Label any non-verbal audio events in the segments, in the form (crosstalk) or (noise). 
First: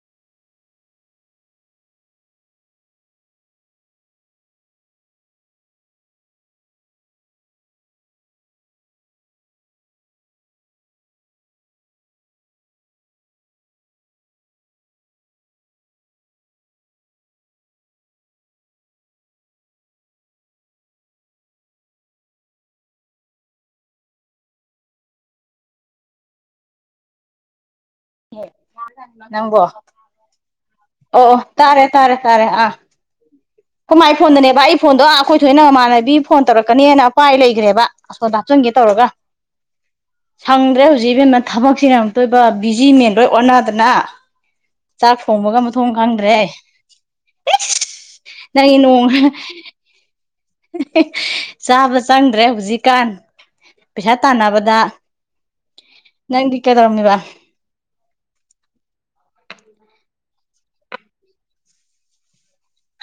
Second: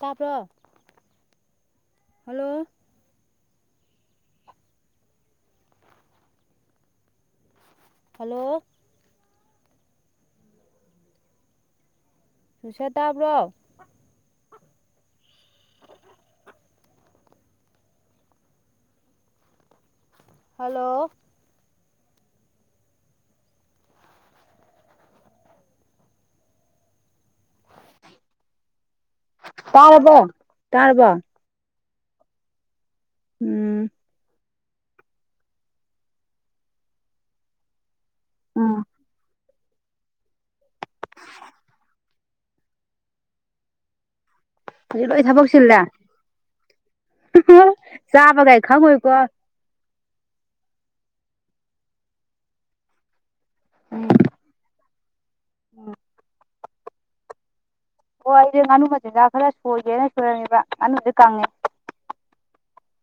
ꯇꯥꯕ꯭ꯔꯣ hello hello ꯃꯤꯁꯣ ꯇꯥꯕ꯭ꯔꯣ ꯍꯜꯂꯣ ꯅꯪꯕꯣ ꯇꯥꯔꯕꯣ ꯇꯥꯔꯕꯣ ꯑꯣ ꯇꯥꯔꯦ ꯇꯥꯔꯦ ꯇꯥꯔꯦ ꯑꯥ ꯎꯝ ꯍꯃꯥꯏ ꯐꯣꯟꯗꯅꯦꯕ ꯑꯩ ꯐꯣꯟꯗꯣ ꯑꯩꯈꯣꯏ ꯊꯣꯏꯅ ꯃꯥꯃꯟꯅꯕꯤ ꯐꯣꯟ ꯇꯧꯔꯛꯀꯅꯦꯅ ꯑꯄꯥꯏ ꯂꯩꯒꯥꯔꯦꯕ ꯑꯁꯣꯟ ꯍꯥꯞꯆꯟꯒꯦ ꯇꯧꯔꯒ (inaudible) ꯁꯪꯗ꯭ꯔꯦ ꯍꯧꯖꯤꯛ ꯢꯕꯦꯝꯃꯥ ꯊꯕꯛꯁꯤ ꯅ ꯑꯃꯨꯛ ꯇꯣꯏꯕ ꯕꯤꯖꯤ ꯃꯦꯟ ꯂꯣꯏ ꯑꯣꯟꯅꯗꯅ ꯍꯧꯖꯤꯛ ꯆꯥꯛ ꯂꯣꯏ ꯊꯕꯛ ꯊꯣꯡꯕꯒ ꯆꯤꯜꯂꯦ ꯃꯥꯊꯣꯡ ꯈꯪꯗ꯭ꯔꯦ ꯏꯁ ꯆꯥꯕꯒ ꯅꯪꯒꯤ ꯅꯣꯡ ꯈꯪꯉꯣꯏꯀꯣ ꯆꯥꯕ ꯆꯪꯗ꯭ꯔꯦ ꯍꯧꯖꯤꯛꯀꯥꯟ ꯎꯝ ꯄꯩꯁꯥ ꯇꯥꯟꯅꯕꯗ ꯅꯪꯗꯤ ꯀꯩꯗꯧꯔꯝꯃꯤꯕ ꯑꯣ ꯑꯩꯁꯦ ꯉꯥꯅꯨ ꯃꯆꯤꯟꯖꯥꯛ ꯈꯔ ꯁꯣꯏꯒꯦꯅ ꯁꯣꯏꯔꯝꯃꯦꯕ ꯉꯥꯅꯨꯁꯦ ꯀꯪꯉꯦ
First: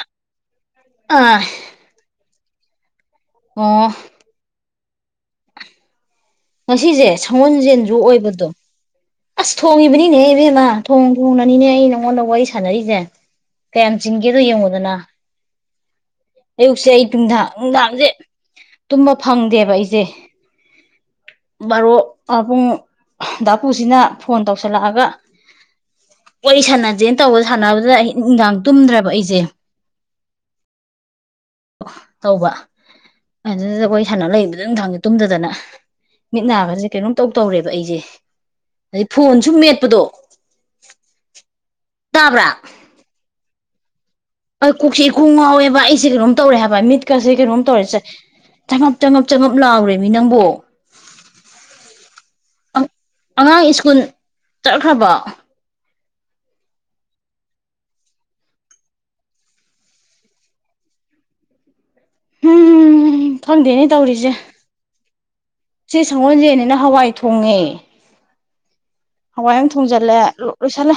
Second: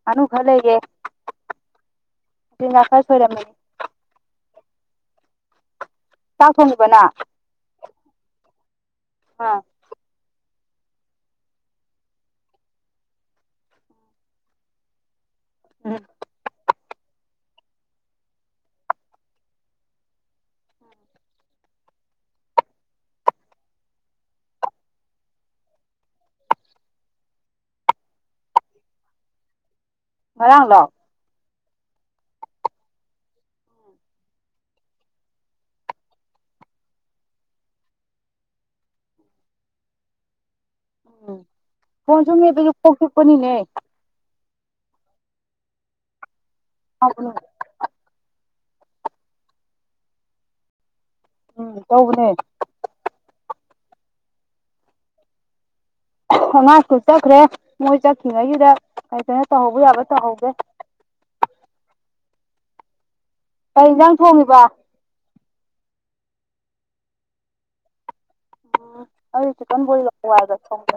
ꯉꯥꯅꯨ ꯈꯔ ꯂꯩꯔꯛꯑ ꯑꯥ (unintelligible) ꯑꯣ ꯆꯥꯛ ꯊꯣꯡꯉꯤꯕ ꯉꯁꯤꯁꯦ ꯅꯪ ꯁꯒꯣꯟꯖꯦꯟꯁꯨ ꯑꯣꯏꯕꯗꯣ ꯑꯁ ꯑꯥ ꯊꯣꯡꯉꯤ (unintelligible) ꯊꯣꯡ ꯊꯣꯡꯅꯤꯅꯦ ꯑꯩꯅ ꯅꯉꯟꯗ ꯋꯔꯤ ꯁꯥꯟꯅꯔꯤꯁꯦ ꯀꯌꯥꯝ ꯆꯤꯡꯒꯦꯗꯣ ꯌꯦꯡꯉꯣꯗꯅ ꯎꯝ ꯑꯌꯨꯛꯁꯦ ꯌꯨꯝꯗ ꯅꯨꯡꯗꯥꯡꯁꯦ ꯇꯨꯝꯕ ꯐꯪꯗꯦꯕ ꯑꯩꯁꯦ ꯕꯥꯔꯣꯛ ꯑꯥꯕꯨꯡ ꯗꯥ ꯄꯨꯁꯤꯅ ꯐꯣꯟ ꯇꯧꯁꯤꯜꯂꯛꯑꯒ ꯋꯔꯤ ꯁꯥꯟꯅꯖꯦꯅ ꯇꯧꯕ ꯁꯥꯟꯅꯕꯗꯨꯗ ꯑꯩ ꯅꯨꯡꯗꯥꯡ ꯇꯨꯝꯗ꯭ꯔꯕ ꯑꯩꯁꯦ ꯉꯔꯥꯡꯂꯣ ꯇꯧꯕ ꯑꯗꯨꯗ ꯑꯩꯈꯣꯏ ꯁꯥꯟꯅꯥ ꯂꯩꯕꯗꯨꯗ ꯅꯨꯡꯊꯪꯁꯦ ꯇꯨꯝꯗꯗꯅ ꯃꯤꯠ ꯅꯥ ꯒꯔꯁꯦ ꯀꯩꯅꯣꯝ ꯇꯧ ꯇꯧꯔꯦꯕ ꯑꯩꯖꯦ ꯑꯗꯩ ꯐꯣꯟꯁꯨ ꯃꯦꯠꯄꯗꯣ ꯑꯝ ꯐꯣꯟ ꯇꯥꯕ꯭ꯔꯥ ꯁꯨꯝꯕꯁꯨ ꯀꯣꯛꯆꯄꯅꯤꯅꯦ ꯑꯩ ꯀꯣꯛꯆꯤ ꯀꯣꯛ ꯉꯥꯎꯋꯦꯕ ꯑꯩꯁꯦ ꯀꯩꯅꯣꯝ ꯇꯧꯔꯦ ꯍꯥꯏꯕ ꯇꯧꯕꯅꯦ ꯃꯤꯠꯀꯁꯦ ꯀꯩꯅꯣꯝ ꯇꯧꯔꯁꯦ ꯆꯉꯞ ꯆꯉꯞ ꯆꯉꯞ ꯂꯥꯎꯔꯦ ꯃꯤ ꯅꯪꯕꯣ ꯎꯝ ꯇꯧꯕꯅꯦ ꯑꯥ ꯑꯉꯥꯡ ꯁ꯭ꯀꯨꯜ ꯆꯠꯈ꯭ꯔꯕꯣ ꯑꯉꯥꯡꯁꯨ ꯆꯠꯈ꯭ꯔꯦ ꯃꯣꯏ ꯆꯠꯈꯤꯉꯩꯒꯤꯗ ꯀꯩ ꯀꯩꯅꯣ ꯇꯧꯍꯧꯕ ꯌꯥꯕ ꯇꯧꯍꯧꯒꯦ ꯎꯝ ꯀꯩ ꯐꯪꯗꯦꯅꯦ ꯏꯟꯖꯥꯡ ꯇꯧꯔꯤꯁꯦ ꯊꯣꯡꯉꯤꯕ ꯁꯤ ꯁꯪꯒꯣꯜꯁꯦꯅꯤꯅ ꯍꯋꯥꯏ ꯊꯣꯡꯉꯦ ꯑꯣ ꯍꯋꯥꯏ ꯑꯃ ꯊꯣꯡꯖꯜꯂꯦ ꯂꯣ ꯂꯣꯏꯁꯤꯜꯂꯦ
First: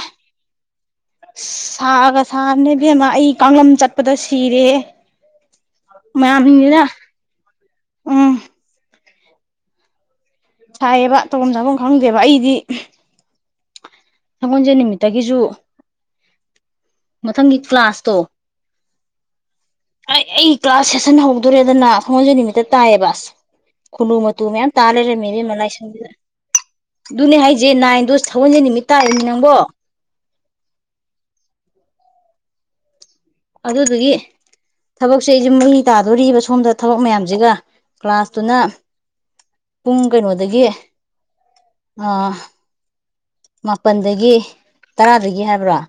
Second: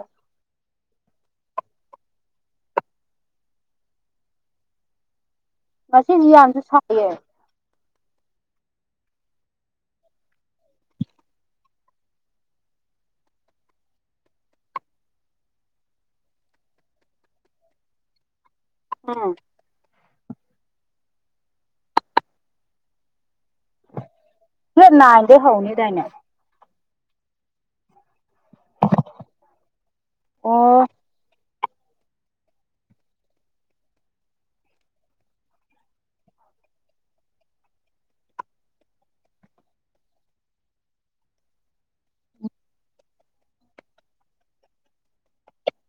ꯁꯥꯒ ꯁꯥꯕꯅꯦꯕꯦꯝꯃ ꯑꯩ ꯀꯥꯡꯂꯝ ꯆꯠꯄꯗ ꯁꯤꯔꯦ ꯉꯁꯤꯁꯤ ꯌꯥꯝꯁꯨ ꯃꯌꯥꯝꯒꯤꯅꯤꯅ ꯁꯥꯏꯌꯦ ꯎꯝ ꯁꯥꯏꯌꯦꯕ ꯇꯧꯕꯝ ꯆꯥꯕꯝ ꯈꯪꯗꯦꯕ ꯑꯩꯗꯤ ꯁꯒꯣꯟꯁꯦ ꯅꯨꯃꯤꯠꯇꯒꯤꯁꯨ ꯃꯊꯪꯒꯤ ꯀ꯭ꯂꯥꯁꯇꯣ ꯎꯝ ꯑꯩ ꯑꯩ ꯀ꯭ꯂꯥꯁ ꯁꯦꯁꯟ ꯍꯧꯗꯣꯔꯦꯗꯅꯥ ꯁꯪꯒꯣꯟꯖꯦꯟ ꯅꯨꯃꯤꯠꯇ ꯇꯥꯏꯌꯦꯕ ꯑꯁ ꯈꯨꯅꯨ ꯃꯇꯨ ꯃꯌꯥꯝ ꯗꯦꯠ ꯇꯥ ꯂꯩꯔꯝꯃꯦ ꯅꯥꯏꯟꯗꯩ ꯢꯕꯦꯝꯃ ꯍꯧꯅꯤꯗꯥꯏꯅꯦ ꯂꯥꯏꯁꯪꯖꯤꯗ ꯑꯗꯨꯅꯦ ꯍꯥꯏꯖꯦ ꯅꯥꯏꯟꯗꯣ ꯁꯒꯣꯟꯖꯦꯟ ꯅꯨꯃꯤꯠ ꯇꯥꯢꯌꯦꯃꯤ ꯅꯪꯕꯣ ꯑꯣ ꯑꯗꯨꯗꯨꯒꯤ ꯊꯕꯛꯁꯦ ꯑꯩꯖꯦ ꯃꯩ ꯇꯥꯗꯣꯔꯤꯕ ꯁꯣꯝꯗ ꯊꯕꯛ ꯃꯌꯥꯝꯖꯤꯒ ꯀ꯭ꯂꯥꯁꯇꯨꯅ ꯄꯨꯡ ꯀꯩꯅꯣꯗꯒꯤ ꯑꯥ ꯃꯥꯄꯟꯗꯒꯤ ꯇꯔꯥꯗꯒꯤ ꯍꯥꯏꯕꯔꯣ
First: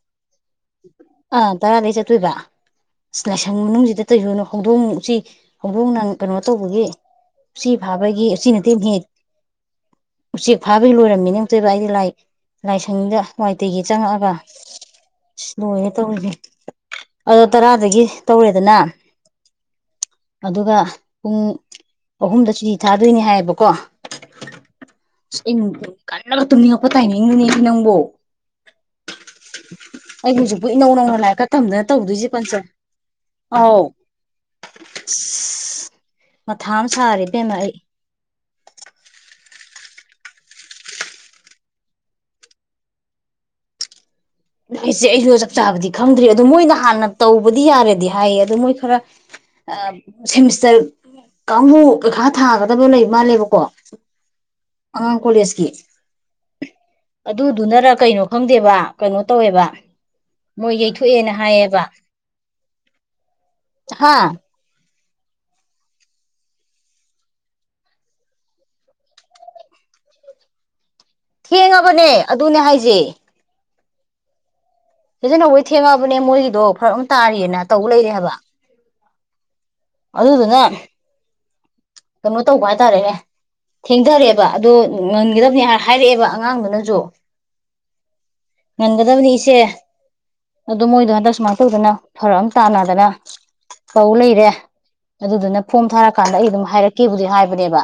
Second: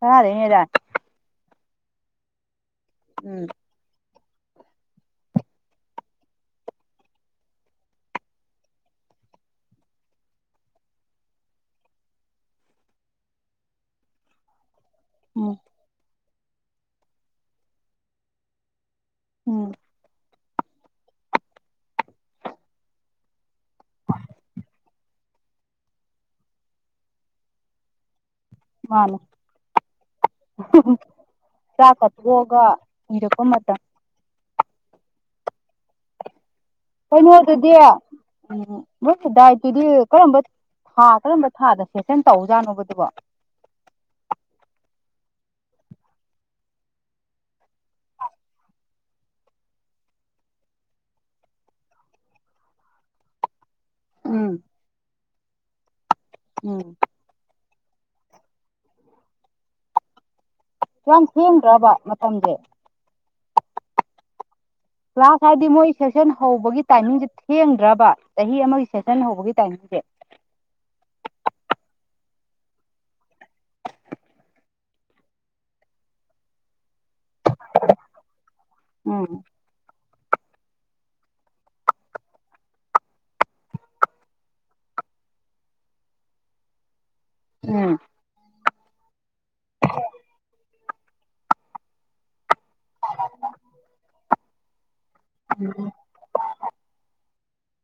ꯇꯔꯥ ꯂꯩꯅꯦꯗꯥꯢ ꯑꯥ ꯇꯔꯥꯗꯩ ꯆꯠꯇꯨꯏꯕ ꯏꯁ ꯎꯝ ꯂꯥꯢꯁꯪ ꯃꯅꯨꯡꯖꯤꯗ ꯇꯩꯔꯨꯅꯨ ꯍꯧꯗꯣꯡ ꯎꯆꯤ ꯍꯧꯗꯣꯡꯅ ꯀꯩꯅꯣ ꯇꯧꯕꯒꯤ ꯎꯆꯤ ꯐꯥꯕꯒꯤ ꯎꯆꯤ ꯅꯠꯇꯦꯅꯦꯍꯦ ꯎꯆꯦꯛ ꯐꯥꯕꯩ ꯂꯣꯏꯔꯝꯃꯤꯅꯦ ꯑꯝꯇꯣꯏꯕ ꯑꯩꯗꯤ ꯂꯥꯏ ꯂꯥꯏꯁꯪꯗ ꯋꯥꯢꯇꯩꯒꯦ ꯆꯪꯉꯛꯑꯒ ꯢꯁ ꯎꯝ ꯂꯣꯏꯔꯦ ꯇꯧꯔꯤꯖꯦ ꯑꯗꯣ ꯇꯔꯥꯗꯒꯤ ꯇꯧꯔꯦꯗꯅꯥ ꯎꯝ ꯑꯗꯨꯒ ꯄꯨꯡ ꯑꯍꯨꯝꯗ ꯁꯨꯇꯤ ꯊꯥꯗꯨꯏꯅꯤ ꯍꯥꯏꯌꯦꯕꯀꯣ (unintelligible) ꯀꯟꯅꯒ ꯇꯨꯝꯅꯤꯡꯉꯛꯄ ꯇꯥꯏꯃꯤꯡꯗꯨꯅꯦꯃꯤ ꯅꯪꯕꯣ ꯃꯥꯅꯦ ꯑꯩ ꯍꯧꯖꯤꯛꯄꯨ ꯏꯅꯧ ꯅꯧꯅ ꯂꯥꯏꯔꯤꯛꯀ ꯇꯝꯗꯅ ꯆꯥꯛꯀ ꯇꯧꯗꯨꯏꯖꯦ ꯄꯟꯆ ꯇꯣꯛꯑꯒ ꯎꯏꯔꯛꯄ ꯃꯇꯝ ꯑꯥꯎ (unintelligible) ꯃꯊꯥ ꯑꯃ ꯁꯥ ꯀꯩꯅꯣ ꯑꯗꯨꯗꯤ ꯎꯝ ꯃꯣꯏꯁꯦ ꯗꯥꯏꯠꯇꯨꯗꯤ ꯀꯔꯝꯕ ꯊꯥ ꯀꯔꯝꯕ ꯊꯥꯗ ꯁꯦꯁꯟ ꯇꯧꯖꯥꯠꯅꯣꯕ ꯗꯨꯕꯣ ꯑꯩꯁꯦ ꯑꯩꯗꯣ ꯆꯞ ꯆꯥꯕꯗꯤ ꯈꯪꯗ꯭ꯔꯤ ꯑꯗꯣ ꯃꯣꯏꯅ ꯍꯥꯟꯅ ꯇꯧꯕꯗꯤ ꯌꯥꯔꯦꯗꯤ ꯍꯥꯏꯌꯦ ꯑꯗꯣ ꯃꯣꯏ ꯈꯔ ꯑ ꯁꯦꯃꯤꯁꯇꯔ ꯀꯥꯡꯕꯨ ꯄꯩꯈꯥ ꯊꯥꯒꯗꯕ ꯂꯩꯕ ꯃꯥꯜꯂꯦꯕꯀꯣ ꯎꯝ ꯑꯉꯥꯡ ꯀꯣꯂꯦꯁꯀꯤ ꯎꯝ ꯑꯗꯨꯗꯨꯅꯔ ꯀꯩꯅꯣ ꯈꯪꯗꯦꯕ ꯀꯩꯅꯣ ꯇꯧꯋꯦꯕ ꯃꯣꯏ ꯌꯥꯝ ꯌꯩꯊꯣꯛꯑꯦꯅ ꯍꯥꯏꯌꯦꯕ ꯊꯦꯡꯗ꯭ꯔꯕ ꯃꯇꯝꯁꯦ ꯍꯥ ꯀ꯭ꯂꯥꯁ ꯍꯥꯏꯗꯤ ꯃꯣꯏ ꯁꯦꯁꯟ ꯍꯧꯕꯒꯤ ꯇꯥꯏꯃꯤꯡꯖꯦ ꯊꯦꯡꯗ꯭ꯔꯥꯕ ꯆꯍꯤ ꯑꯃꯒꯤ ꯁꯦꯁꯟ ꯍꯧꯕꯒꯤ ꯇꯥꯏꯃꯤꯡꯖꯦ ꯊꯦꯡꯉꯕꯅꯦ ꯑꯗꯨꯅꯦ ꯍꯥꯏꯖꯦ ꯁꯦꯁꯟ ꯍꯧꯕꯩ ꯊꯦꯡꯉꯑꯕꯅꯦ ꯃꯣꯏꯒꯤꯗꯣ ꯐꯔꯛ ꯑꯝ ꯇꯥꯔꯤꯌꯦꯅ ꯇꯧ ꯂꯩꯔꯦ ꯍꯥꯏꯕ ꯎꯝ ꯑꯗꯨꯗꯨꯅ ꯀꯩꯅꯣ ꯇꯧꯕ ꯍꯥꯏꯇꯥꯔꯦꯅꯦ ꯊꯦꯡꯗꯔꯦꯕ ꯑꯗꯣ ꯉꯟꯒꯗꯕꯅꯤ ꯍꯥꯏ ꯍꯥꯏꯔꯛꯑꯦꯕ ꯑꯉꯥꯡꯗꯨꯅꯖꯨ ꯎꯝ ꯉꯟꯒꯗꯕꯅꯤ ꯏꯆꯦ ꯑꯗꯨ ꯃꯣꯏꯗꯣ ꯍꯟꯇꯛ ꯁꯨꯃꯥꯏ ꯇꯧꯗꯅ ꯐꯔꯛ ꯑꯝ ꯇꯥꯅ ꯗꯅ ꯇꯧ ꯂꯩꯔꯦ ꯑꯗꯨꯗꯨꯅ ꯐꯣꯝ ꯊꯥꯔꯛ ꯀꯥꯟꯗ ꯑꯩ ꯑꯗꯨꯝ ꯍꯥꯏꯔꯛꯀꯦꯕꯨꯗꯤ ꯍꯥꯏꯕꯅꯦꯕ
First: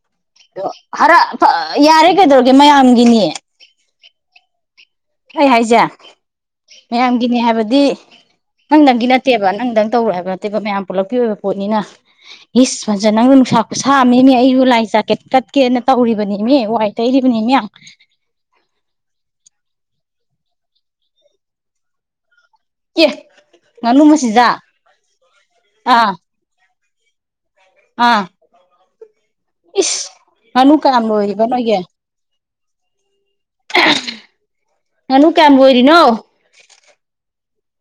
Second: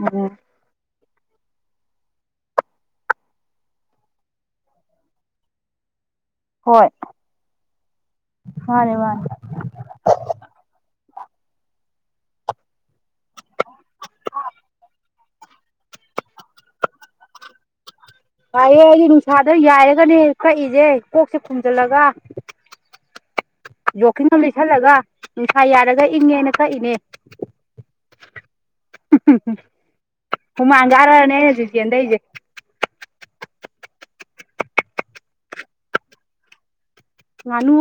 ꯎꯝ ꯗꯣ ꯍꯥꯔ ꯐ ꯌꯥꯔꯦ ꯀꯩꯗꯧꯔꯒꯦ ꯃꯌꯥꯝꯒꯤꯅꯤ ꯑꯩ ꯍꯥꯏꯖꯦ ꯍꯣꯏ ꯃꯌꯥꯝꯒꯤꯅꯦ ꯍꯥꯏꯕꯗꯤ ꯃꯥꯅꯦ ꯅꯪꯗꯪꯒꯤ ꯃꯥꯅꯦ ꯅꯠꯇꯦꯕ ꯅꯪꯗꯪ ꯇꯧꯔꯣꯢ ꯍꯥꯢꯕ ꯅꯠꯇꯦꯕ ꯃꯌꯥꯝ ꯄꯨꯜꯂꯞꯀꯤ ꯑꯣꯏꯕ ꯄꯣꯠꯅꯤꯅ ꯏꯁ (unintelligible) ꯅꯪꯕꯨ ꯅꯨꯡꯁꯥ ꯈꯨꯁꯥꯑꯝꯅꯦꯃꯤ ꯑꯩꯖꯨ ꯂꯥꯏ (unintelligible) ꯀꯠꯀꯦꯅ ꯇꯧꯔꯤꯕꯅꯦꯃꯤ ꯋꯥꯏ ꯇꯩꯔꯤꯕꯅꯤꯃꯤ (unintelligible) ꯑꯩꯗꯤ ꯅꯨꯡꯁꯥꯗ ꯌꯥꯏꯔꯒꯅꯦ ꯀꯛꯏꯖꯦ ꯀꯣꯛꯁꯦ ꯈꯨꯝꯖꯜꯂꯒ ꯑꯦ ꯉꯥꯅꯨ ꯖꯣꯀꯤꯡꯒ ꯃꯆꯤꯟꯖꯥꯛ ꯂꯤꯠꯁꯜꯂꯒ ꯅꯨꯡꯁꯥ ꯌꯥꯏꯔꯒ ꯑꯥ ꯏꯪꯉꯦꯅ ꯀꯛꯏꯅꯦ ꯑꯥ ꯏꯁ ꯉꯥꯅꯨ ꯍꯨꯃꯥꯡ ꯀꯌꯥꯝ ꯀꯥꯔꯅꯦ ꯑꯩꯅ ꯂꯣꯏꯔꯤꯕ ꯍꯧꯖꯤꯛ ꯅꯣꯏꯒꯤ ꯆꯦꯟꯗꯩꯖꯦ ꯉꯥꯅꯨ ꯀꯌꯥꯝ ꯂꯣꯏꯔꯤꯅꯣ ꯉꯥꯅꯨ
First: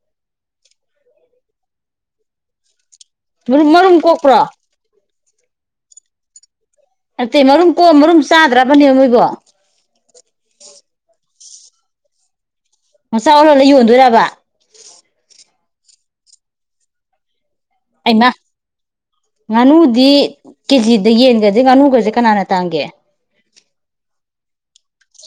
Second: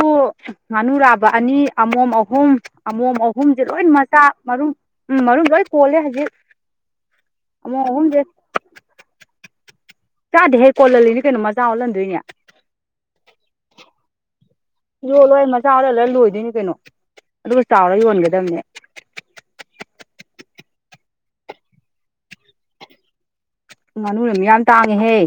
ꯉꯥꯅꯨ ꯂꯥꯕ ꯑꯅꯤ ꯑꯃꯣꯝ ꯑꯍꯨꯝ ꯑꯃꯣꯝ (unintelligible) ꯑꯍꯨꯝꯖꯦ ꯃꯔꯨꯝ ꯂꯣꯏ ꯃꯔꯨꯝ ꯃꯆꯥ ꯀꯣꯛꯄ꯭ꯔꯣ ꯃꯔꯨꯝ ꯎꯝ ꯃꯔꯨꯝ ꯂꯣꯏ ꯀꯣꯜꯂꯦ ꯍꯧꯖꯤꯛ ꯅꯠꯇꯦ ꯃꯔꯨꯝ ꯑꯃꯣꯝ ꯀꯣꯛꯑ ꯃꯔꯨꯝ ꯑꯍꯨꯝꯁꯦ ꯆꯥꯗ꯭ꯔꯕꯅꯦ ꯅꯣꯏꯕꯨ ꯆꯥꯗꯦꯍꯦ ꯀꯣꯜꯍꯜꯂꯤꯅꯤ ꯀꯩꯅꯣ ꯃꯆꯥ ꯑꯣꯜꯍꯟꯗꯣꯏꯅꯤ ꯃꯆꯥ ꯑꯣꯜꯍꯟꯂꯥ ꯌꯣꯟꯗꯣꯏꯔꯕ ꯌꯣꯜꯂꯣꯏ ꯃꯆꯥ ꯑꯣꯜꯍꯟꯂꯥ ꯂꯣꯏꯗꯣꯏꯅꯤ ꯀꯩꯅꯣ ꯑꯗꯨꯒ ꯆꯥꯎꯔꯥ ꯑꯩꯃ ꯌꯣꯟꯒꯗꯝꯅꯦ ꯉꯥꯅꯨꯗꯤ ꯀꯦꯖꯤꯗ ꯌꯦꯟꯒꯖꯦ ꯉꯥꯅꯨꯒꯖꯦ ꯀꯅꯥꯅ ꯇꯥꯡꯒꯦ ꯉꯥꯅꯨꯅ ꯃꯌꯥꯝ ꯇꯥꯡꯉꯦꯍꯦ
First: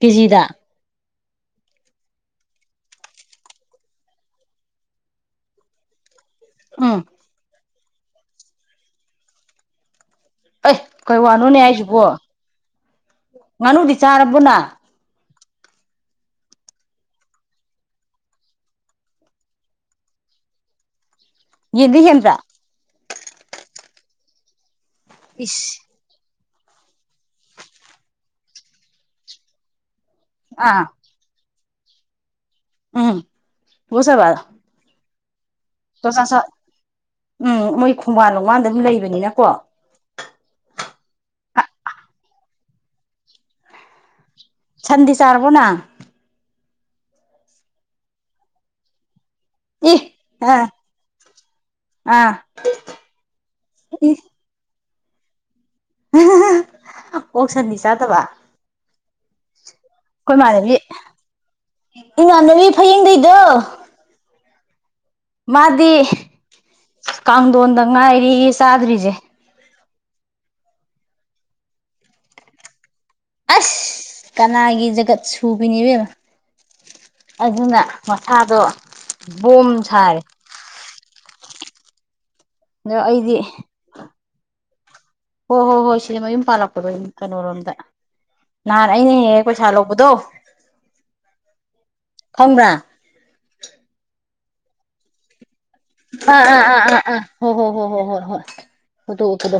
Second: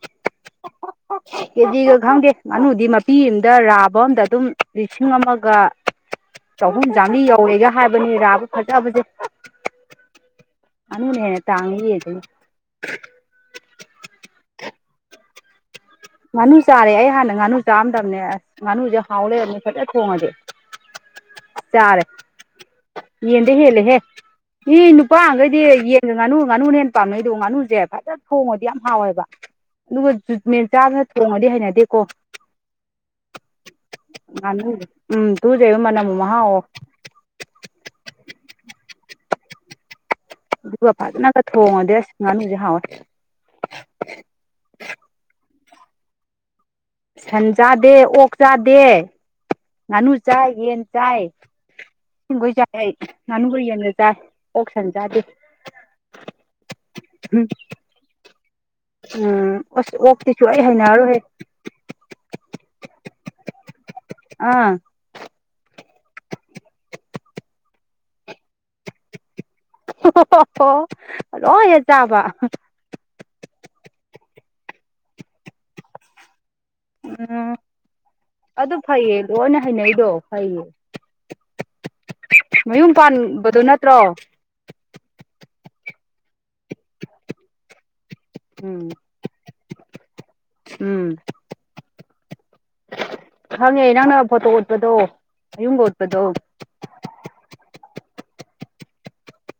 ꯀꯦꯖꯤꯗ (unintelligible) ꯀꯦꯖꯤꯒ ꯈꯪꯗꯦ ꯉꯥꯅꯨꯗꯤ ꯃꯄꯤ ꯑꯝꯗꯥ ꯂꯥꯕ ꯑꯝꯗꯥ ꯑꯗꯨꯝ ꯂꯤꯁꯤꯡ ꯑꯃꯒ ꯆꯍꯨꯝ ꯎꯝ ꯆꯥꯝꯕ꯭ꯔꯤ ꯌꯧꯔꯦꯒ ꯍꯥꯏꯕꯅꯤ ꯂꯥꯕ ꯐꯖꯕꯖꯦ ꯑꯦ ꯀꯩ ꯋꯥꯅꯣꯅꯦ ꯍꯥꯏꯖꯤꯕꯨ ꯉꯥꯅꯨꯗꯤ ꯆꯥꯔꯕꯣ ꯅꯪ ꯉꯥꯅꯨ ꯆꯥꯔꯦ ꯑꯩ ꯍꯥꯟꯅ ꯉꯥꯅꯨ ꯆꯥꯔꯝꯗꯝꯅꯦ ꯑꯁ ꯉꯥꯅꯨꯖꯦ ꯍꯥꯎ ꯂꯩꯔꯝꯃꯦ ꯐꯖ ꯊꯣꯡꯉꯗꯤ ꯌꯦꯟꯗꯤ ꯆꯥꯔꯦ ꯍꯦꯟꯕ꯭ꯔꯥ ꯌꯦꯟꯗꯤ ꯍꯦꯜꯂꯤꯍꯦ ꯃꯤ ꯅꯨꯄꯥꯒꯩꯗꯤ ꯏꯁ ꯌꯦ ꯉꯥꯅꯨ ꯉꯥꯅꯨꯅ ꯍꯦꯟ ꯄꯥꯝꯅꯩꯗꯣ ꯉꯥꯅꯨꯖꯦ ꯐꯖ ꯊꯣꯡꯉꯗꯤ ꯌꯥꯝ ꯍꯥꯎꯋꯦꯕ ꯑꯗꯨꯒ ꯖꯨꯠ ꯑꯥ ꯆꯥꯗꯅ ꯊꯣꯡꯉꯗꯤ ꯍꯩꯅꯗꯦꯀꯣ ꯎꯝ ꯇꯨꯒꯠꯆꯕ ꯎꯝ ꯇꯨꯒꯠꯆꯩꯕ ꯃꯅꯝ ꯃꯍꯥꯎ (unintelligible) ꯎꯝ ꯃꯣꯏ ꯈꯣꯡꯕꯥꯟ ꯂꯣꯡꯕꯥꯥꯟꯗ (unintelligible) ꯂꯩꯕꯅꯤꯅꯀꯣ ꯑꯗꯨꯒ ꯐꯖꯅꯒ ꯊꯣꯡꯉꯗꯤ ꯑꯁ ꯉꯥꯅꯨꯖꯦ ꯍꯥꯎꯋꯦ ꯁꯟꯗꯤ ꯆꯥꯔꯕꯣ ꯅꯪ ꯁꯟ ꯆꯥꯗꯦ ꯑꯣꯛ ꯆꯥꯗꯦ ꯏ ꯉꯥꯅꯨ ꯆꯥꯏ ꯑꯥ ꯌꯦꯟ ꯆꯥꯏ ꯑꯥ ꯁꯤꯡꯒꯣꯏ ꯆꯥꯏ ꯑꯩ ꯉꯥꯅꯨꯒ ꯌꯦꯟꯒ ꯏ ꯆꯥꯏ ꯑꯣꯛ ꯁꯟ ꯆꯥꯗꯦ ꯑꯣꯛ ꯁꯟꯗꯤ ꯆꯥꯗꯕ ꯎꯝ ꯑꯁ ꯑꯣꯛꯇꯤ ꯑꯩꯈꯣꯏ ꯁꯨꯡꯍꯩ ꯏꯃꯥꯟꯅꯕꯤ ꯍꯩꯅꯔꯣꯏꯍꯦ ꯏꯃꯥꯟꯅꯕꯤ ꯐꯌꯦꯡꯗꯩꯗꯣ ꯑꯥ ꯃꯥꯗꯤ ꯀꯥꯡꯗꯣꯟꯗ ꯉꯥꯏꯔꯦꯌꯦ ꯆꯥꯗ꯭ꯔꯤꯖꯦ (unintelligible) ꯂꯣꯏꯅ ꯆꯥꯕ ꯑꯁ ꯀꯅꯥꯒꯤ ꯖꯒꯠ ꯁꯨꯕꯤꯅꯤ ꯏꯕꯦꯝꯃꯥ ꯎꯝ ꯑꯗꯨꯅ ꯃꯁꯥꯗꯣ ꯑꯗꯨ ꯐꯩꯌꯦ ꯂꯣꯏꯅ ꯕꯣꯝ ꯁꯥꯔꯦ (unintelligible) ꯃꯌꯨꯝ ꯑꯗꯣ ꯑꯩꯗꯤ ꯄꯥꯟꯕꯗꯣ ꯅꯠꯇ꯭ꯔꯣ ꯍꯣ ꯍꯣ ꯍꯣꯏ ꯁꯤꯗ ꯃꯌꯨꯝ ꯄꯥꯜꯂꯛꯄꯗꯣ ꯀꯩꯅꯣꯔꯣꯝꯗ ꯎꯝ ꯅꯍꯥꯟ ꯑꯩꯅ ꯍꯦꯛ ꯍꯦꯛ ꯄꯩꯁꯥ ꯂꯧꯕꯗꯣ ꯎꯝ ꯈꯪꯕ꯭ꯔꯥ ꯈꯪꯉꯦ ꯅꯪꯅ ꯐꯣꯇꯣ ꯎꯠꯄꯗꯣ (unintelligible) ꯑꯥ ꯑꯥ ꯑꯥ ꯑꯥ ꯑꯥ ꯍꯣ ꯍꯣ ꯍꯣ ꯍꯣ ꯍꯣ ꯍꯣꯏ ꯑꯣꯇꯣꯎꯞꯄꯗꯣ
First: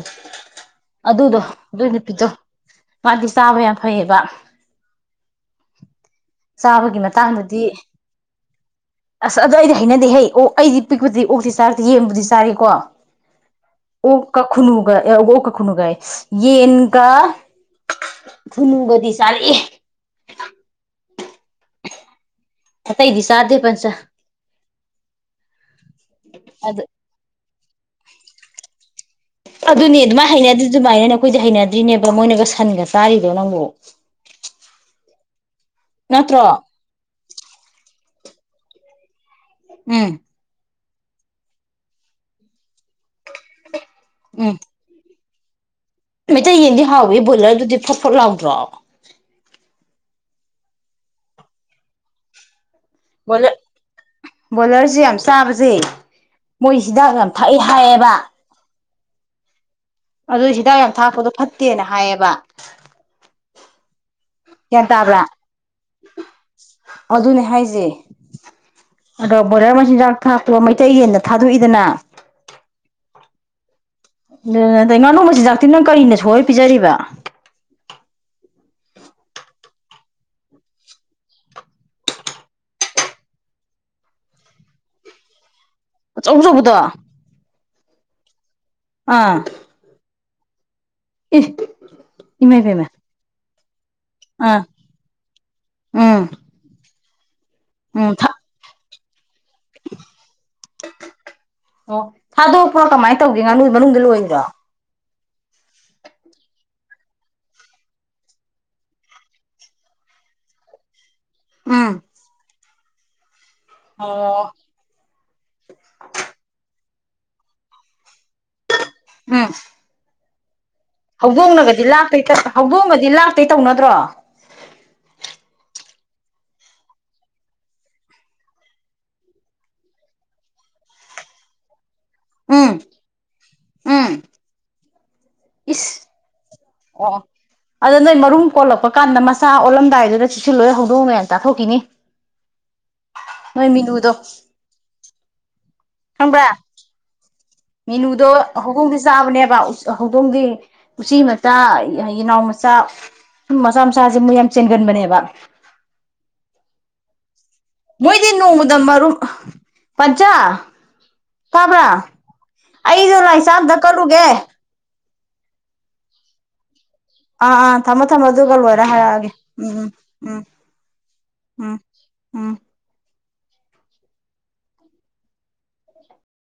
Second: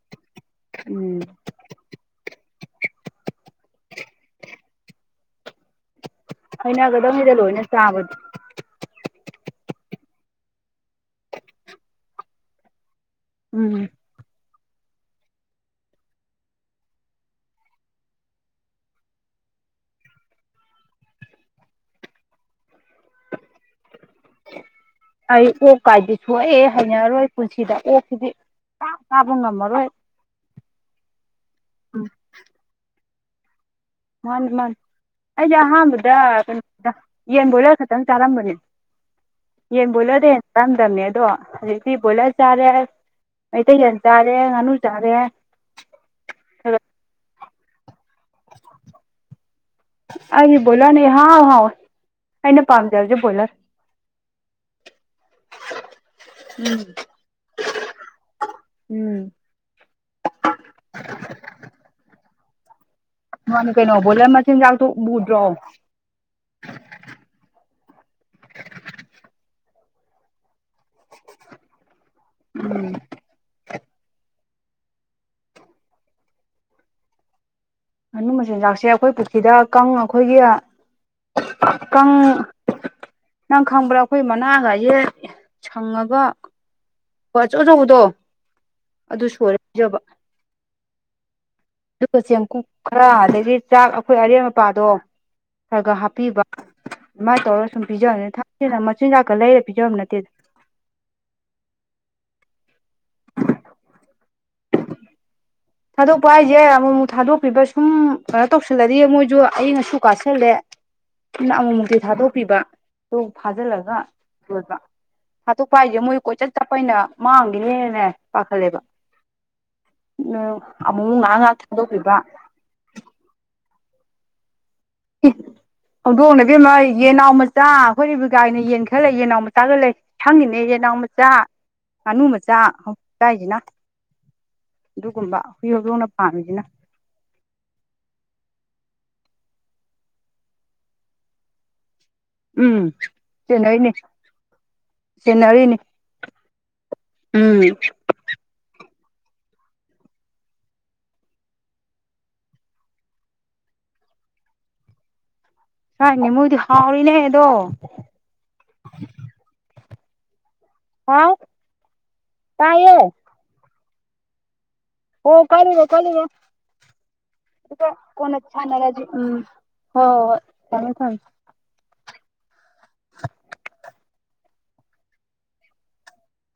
ꯎꯝ ꯑꯗꯨꯗꯣ ꯑꯗꯨꯏ ꯅꯨꯄꯤꯠꯇꯣ ꯃꯥꯗꯤ ꯆꯥꯕ ꯌꯥꯝ ꯐꯩꯌꯦꯕ ꯆꯥꯕꯒꯤ ꯍꯩꯅꯒꯗꯝꯅꯤꯗ ꯃꯇꯥꯡꯗꯗꯤ ꯂꯣꯏꯅ ꯆꯥꯕꯗꯤ ꯑꯁ ꯑꯗꯣ ꯑꯩꯗꯤ ꯍꯩꯅꯗꯦ ꯍꯩ ꯑꯣꯛ ꯑꯩꯗꯤ ꯄꯤꯛꯄꯗꯤ ꯑꯣꯛꯇꯤ ꯆꯥꯔꯛꯇꯦ ꯌꯦꯡꯕꯨꯗꯤ ꯆꯥꯔꯦꯀꯣ ꯎꯝ ꯑꯣꯛ ꯀ ꯈꯨꯅꯒ ꯑꯣ ꯑꯣꯛꯀ ꯈꯨꯅꯨꯒꯌꯦ ꯌꯦꯟꯒ ꯊꯨꯅꯨꯒꯗꯤ ꯆꯔꯛꯑꯦ ꯑꯇꯩꯩꯗꯤꯆꯗꯦ ꯄꯟꯆ ꯑꯩ ꯑꯣꯛ ꯀꯥꯏꯗꯤ ꯁꯣꯛꯍꯩ ꯑꯗꯨ ꯍꯩꯅꯔꯔꯣꯏ ꯄꯨꯟꯁꯤꯗ ꯑꯣꯛꯁꯤꯗꯤ ꯄꯥꯛ ꯆꯥꯕ ꯉꯝꯃꯔꯣꯏ ꯑꯗꯨꯅꯦ ꯑꯗꯨꯃꯥꯏ ꯍꯥꯏꯟꯗ ꯗꯨ ꯑꯗꯨꯃꯥꯏꯅꯅꯦ ꯎꯝ ꯍꯩꯅꯗ꯭ꯔꯤꯅꯦꯕ ꯃꯣꯏꯅꯒ ꯁꯟꯒ ꯆꯥꯔꯤꯗꯣ ꯅꯪꯕꯣ (unintelligible) ꯑꯩꯗꯤꯑꯍꯥꯥꯟꯕꯗ ꯅꯠꯇ꯭ꯔꯣ ꯌꯦꯟꯕꯣꯏꯂ ꯈꯇꯪ ꯆꯥꯔꯝꯕꯅꯦ ꯌꯦꯟ ꯎꯝ ꯕꯣꯏꯂꯗ ꯆꯝꯗꯝꯅꯦ ꯑꯗꯣ ꯍꯧꯖꯤꯛꯇꯤ ꯕꯣꯏꯂꯔ ꯆꯥꯔꯦ ꯃꯩꯇꯩꯂꯣꯟ ꯆꯥꯔꯦ ꯎꯝ ꯉꯥꯅꯨ ꯆꯥꯔꯦ ꯃꯩꯇꯩ ꯌꯦꯟꯗꯤ ꯍꯥꯎꯏꯤ ꯕꯣꯏꯂꯔꯗꯨꯗꯤ ꯐꯣꯠ ꯐꯣꯠ ꯂꯥꯎꯗ꯭ꯔꯣ ꯑꯩꯗꯤ ꯕꯣꯏꯂꯅ ꯏꯍꯥꯎ ꯍꯥꯎꯏꯤ ꯑꯩꯅ ꯄꯥꯝꯖꯕ (inaudible) ꯕꯣꯏꯂꯔꯖꯦ ꯌꯥꯝ ꯆꯥꯕꯖꯦ ꯃꯣꯏ ꯍꯤꯗꯥꯛ ꯌꯥꯝ ꯊꯛꯑꯦ ꯍꯥꯏꯌꯦꯕ ꯎꯝ ꯑꯗꯨ ꯍꯤꯗꯥꯛ ꯌꯥꯝ ꯊꯥꯛꯄꯗꯣ ꯐꯠꯇꯦꯅ ꯍꯥꯏꯌꯦꯕ ꯃꯅꯦ ꯀꯩꯅꯣ ꯕꯣꯏꯂ ꯃ ꯌꯥꯟꯇꯥꯕ꯭ꯔꯥ ꯑꯗꯨꯅꯦ ꯍꯥꯏꯖꯦ ꯑꯗ ꯕꯣꯏꯂꯔ ꯃꯆꯤꯟꯖꯥꯛ ꯃꯩꯇꯩ ꯌꯦꯟꯗ ꯊꯥꯗꯣꯛꯏꯗꯅ ꯎꯝ ꯗꯩ ꯉꯥꯅꯨ ꯃꯆꯤꯟꯖꯥꯛꯇꯤ ꯅꯪ ꯀꯔꯤꯅ ꯁꯣꯏ ꯄꯤꯖꯔꯤꯕ ꯉꯥꯅꯨ ꯃꯆꯤꯟꯖꯥꯛꯁꯦ ꯑꯈꯣꯏ ꯄꯨꯈꯤꯗ ꯀꯥꯡ ꯑꯈꯣꯏꯒꯤ ꯀꯪ ꯅꯪꯈꯥꯡꯕ꯭ꯔꯥ ꯑꯈꯣꯏ ꯃꯅꯒꯥꯏꯖꯦ ꯁꯪꯉꯒ ꯑꯆꯧ ꯑꯆꯧꯕꯗꯣ (unintelligible) ꯑꯆꯧ ꯑꯆꯧꯕꯗꯣ ꯑꯗꯨ ꯑꯥ ꯁꯣꯏꯔ ꯏ ꯑꯗꯨꯒ ꯏꯃꯥꯏ ꯆꯦꯡꯀꯨꯞ ꯄꯦꯝꯃ ꯈꯔ ꯑꯗꯒꯤ ꯆꯥꯛ ꯑꯈꯣꯏ ꯑꯔꯦꯝ ꯑꯥ ꯃꯄꯥꯗꯣ ꯈꯔ ꯈꯔ ꯎꯝ ꯍꯥꯞꯄꯤꯕ ꯑꯗꯨꯃꯥꯏꯅ ꯇꯧꯔꯒ ꯁꯨꯝ ꯄꯤꯖ ꯎꯝ ꯊꯥ ꯁꯤꯅ ꯃꯆꯤꯟꯖꯥꯛꯀ ꯂꯩꯔ ꯄꯤꯖꯕ ꯅꯠꯇꯦꯗ ꯑꯣ ꯊꯥꯗꯣꯛꯄ꯭ꯔꯣ ꯀꯃꯥꯏ ꯇꯧꯒꯦ ꯉꯥꯅꯨ ꯃꯅꯨꯡꯗ ꯂꯣꯏꯔꯤꯔꯣ ꯊꯥꯗꯣꯛꯄ ꯍꯥꯏꯖꯦ ꯑꯃꯨꯛ ꯑꯃꯨꯛ ꯊꯥꯗꯣꯛꯄꯤꯕ ꯁꯨꯝ ꯀꯩꯅꯣ ꯇꯧꯁꯜꯂꯗꯤ ꯃꯣꯏꯁꯨ ꯑꯏꯪ ꯑꯁꯨ ꯀꯥꯥꯁꯜꯂꯦ ꯅ ꯎꯝ ꯑꯃꯨꯛꯃꯨꯛꯇꯤ ꯊꯥꯗꯣꯛꯄꯤꯕ ꯇꯨ ꯐꯥꯖꯤꯜꯂꯒ ꯑꯣ ꯂꯣꯏꯕ ꯍꯥꯠꯇꯣꯛꯄ ꯍꯥꯏꯖꯦ ꯃꯣꯏ ꯀꯣꯏꯆꯠ ꯆꯞꯄꯅ ꯃꯥꯡꯒꯤꯅꯤꯅꯦ ꯄꯥꯈꯠꯂꯦꯕ ꯎꯝ (inaudible) ꯉꯥꯏꯍꯥꯛ ꯉꯥꯏꯍꯥꯛ ꯍꯧꯗꯣꯡꯅꯒꯗꯤ ꯊꯥꯗꯣꯛꯄꯤꯕ ꯂꯥꯛꯇꯩ ꯍꯧꯗꯣꯡꯒꯗꯤ ꯂꯥꯛꯇꯩ ꯇꯧꯅꯗ꯭ꯔꯣ ꯍꯧꯗꯣꯡꯅ ꯏꯕꯦꯝꯃ ꯌꯦꯅꯥꯎ ꯃꯆꯥ ꯑꯩꯈꯣꯏꯔꯤꯕꯀꯥꯏꯅ ꯌꯦꯟ ꯈꯔ ꯂꯩ ꯌꯦꯟꯅꯥꯎ ꯃꯆꯥꯒ ꯂꯩ ꯁꯪꯉꯤꯅꯦ ꯌꯦꯅꯥꯎ ꯃꯆꯥ ꯉꯥꯅꯨ ꯃꯆꯥ ꯎꯝ ꯍꯧꯖꯤ ꯆꯥꯏꯖꯤꯅ ꯎꯝ ꯑꯗꯨꯒꯨꯝꯕ ꯍꯨꯏ ꯍꯧꯗꯣꯡꯅ ꯄꯥꯝꯃꯤꯖꯤꯅ ꯑꯣ ꯑꯗꯣ ꯅꯣꯏ ꯃꯔꯨꯝ ꯀꯣꯜꯂꯛꯄ ꯀꯥꯟꯗ ꯃꯆꯥ ꯑꯣꯜꯂꯝꯗꯥꯏꯗꯨꯗ ꯆꯤꯁꯤꯜꯂꯨꯍꯦ ꯍꯧꯗꯣꯡꯅ ꯌꯝ ꯇꯥꯊꯣꯛꯈꯤꯅꯤ ꯎꯝ ꯁꯦꯟꯅꯩꯅꯦ ꯁꯦꯟꯅꯔꯤꯅꯤ ꯈꯪꯕꯔꯥ ꯎꯝ ꯃꯤꯅꯨꯗꯣ ꯍꯧꯗꯣꯡꯗꯤ ꯆꯥꯕꯅꯦꯕ ꯍꯧꯗꯣꯡꯗꯤ ꯎꯆꯤ ꯃꯆꯥ ꯌꯦꯅꯥꯎ ꯃꯆꯥ ꯁꯨꯝꯕ ꯃꯆꯥ ꯃꯆꯥꯁꯦ ꯃꯣꯏꯗꯤ ꯌꯥꯝ ꯆꯦꯟꯒꯟꯕꯅꯦꯕ ꯃꯣꯏꯗꯤ ꯍꯥꯎꯔꯤꯅꯦ ꯑꯗꯣ ꯃꯣꯏꯗꯤꯅꯣꯡꯃꯗ ꯃꯔꯨꯞ ꯄꯆꯥ ꯍꯥꯎ ꯇꯥꯕ꯭ꯔꯥ ꯇꯥꯏꯌꯦ ꯑꯩꯁꯨ ꯂꯥꯏ ꯆꯥꯛ ꯑꯝꯇꯥ ꯀꯠꯂꯨꯒꯦ ꯍꯣꯏ ꯀꯠꯂꯨꯔꯣ ꯀꯠꯂꯨꯔꯣ ꯑꯥ ꯑꯥ ꯊꯝꯃꯣ ꯊꯝꯃꯣ ꯀꯣꯟꯅ ꯑꯗꯨꯒ ꯂꯣꯏꯔ ꯁꯥꯅꯥꯔꯥꯁꯤ ꯍꯥꯏꯔꯛꯑꯒꯦ ꯍꯣꯏ ꯎꯝ ꯎꯝ ꯍꯣꯏ ꯎꯝ ꯊꯝꯃꯦ ꯊꯝꯃꯦ ꯎꯝ ꯎꯝ (unintelligible)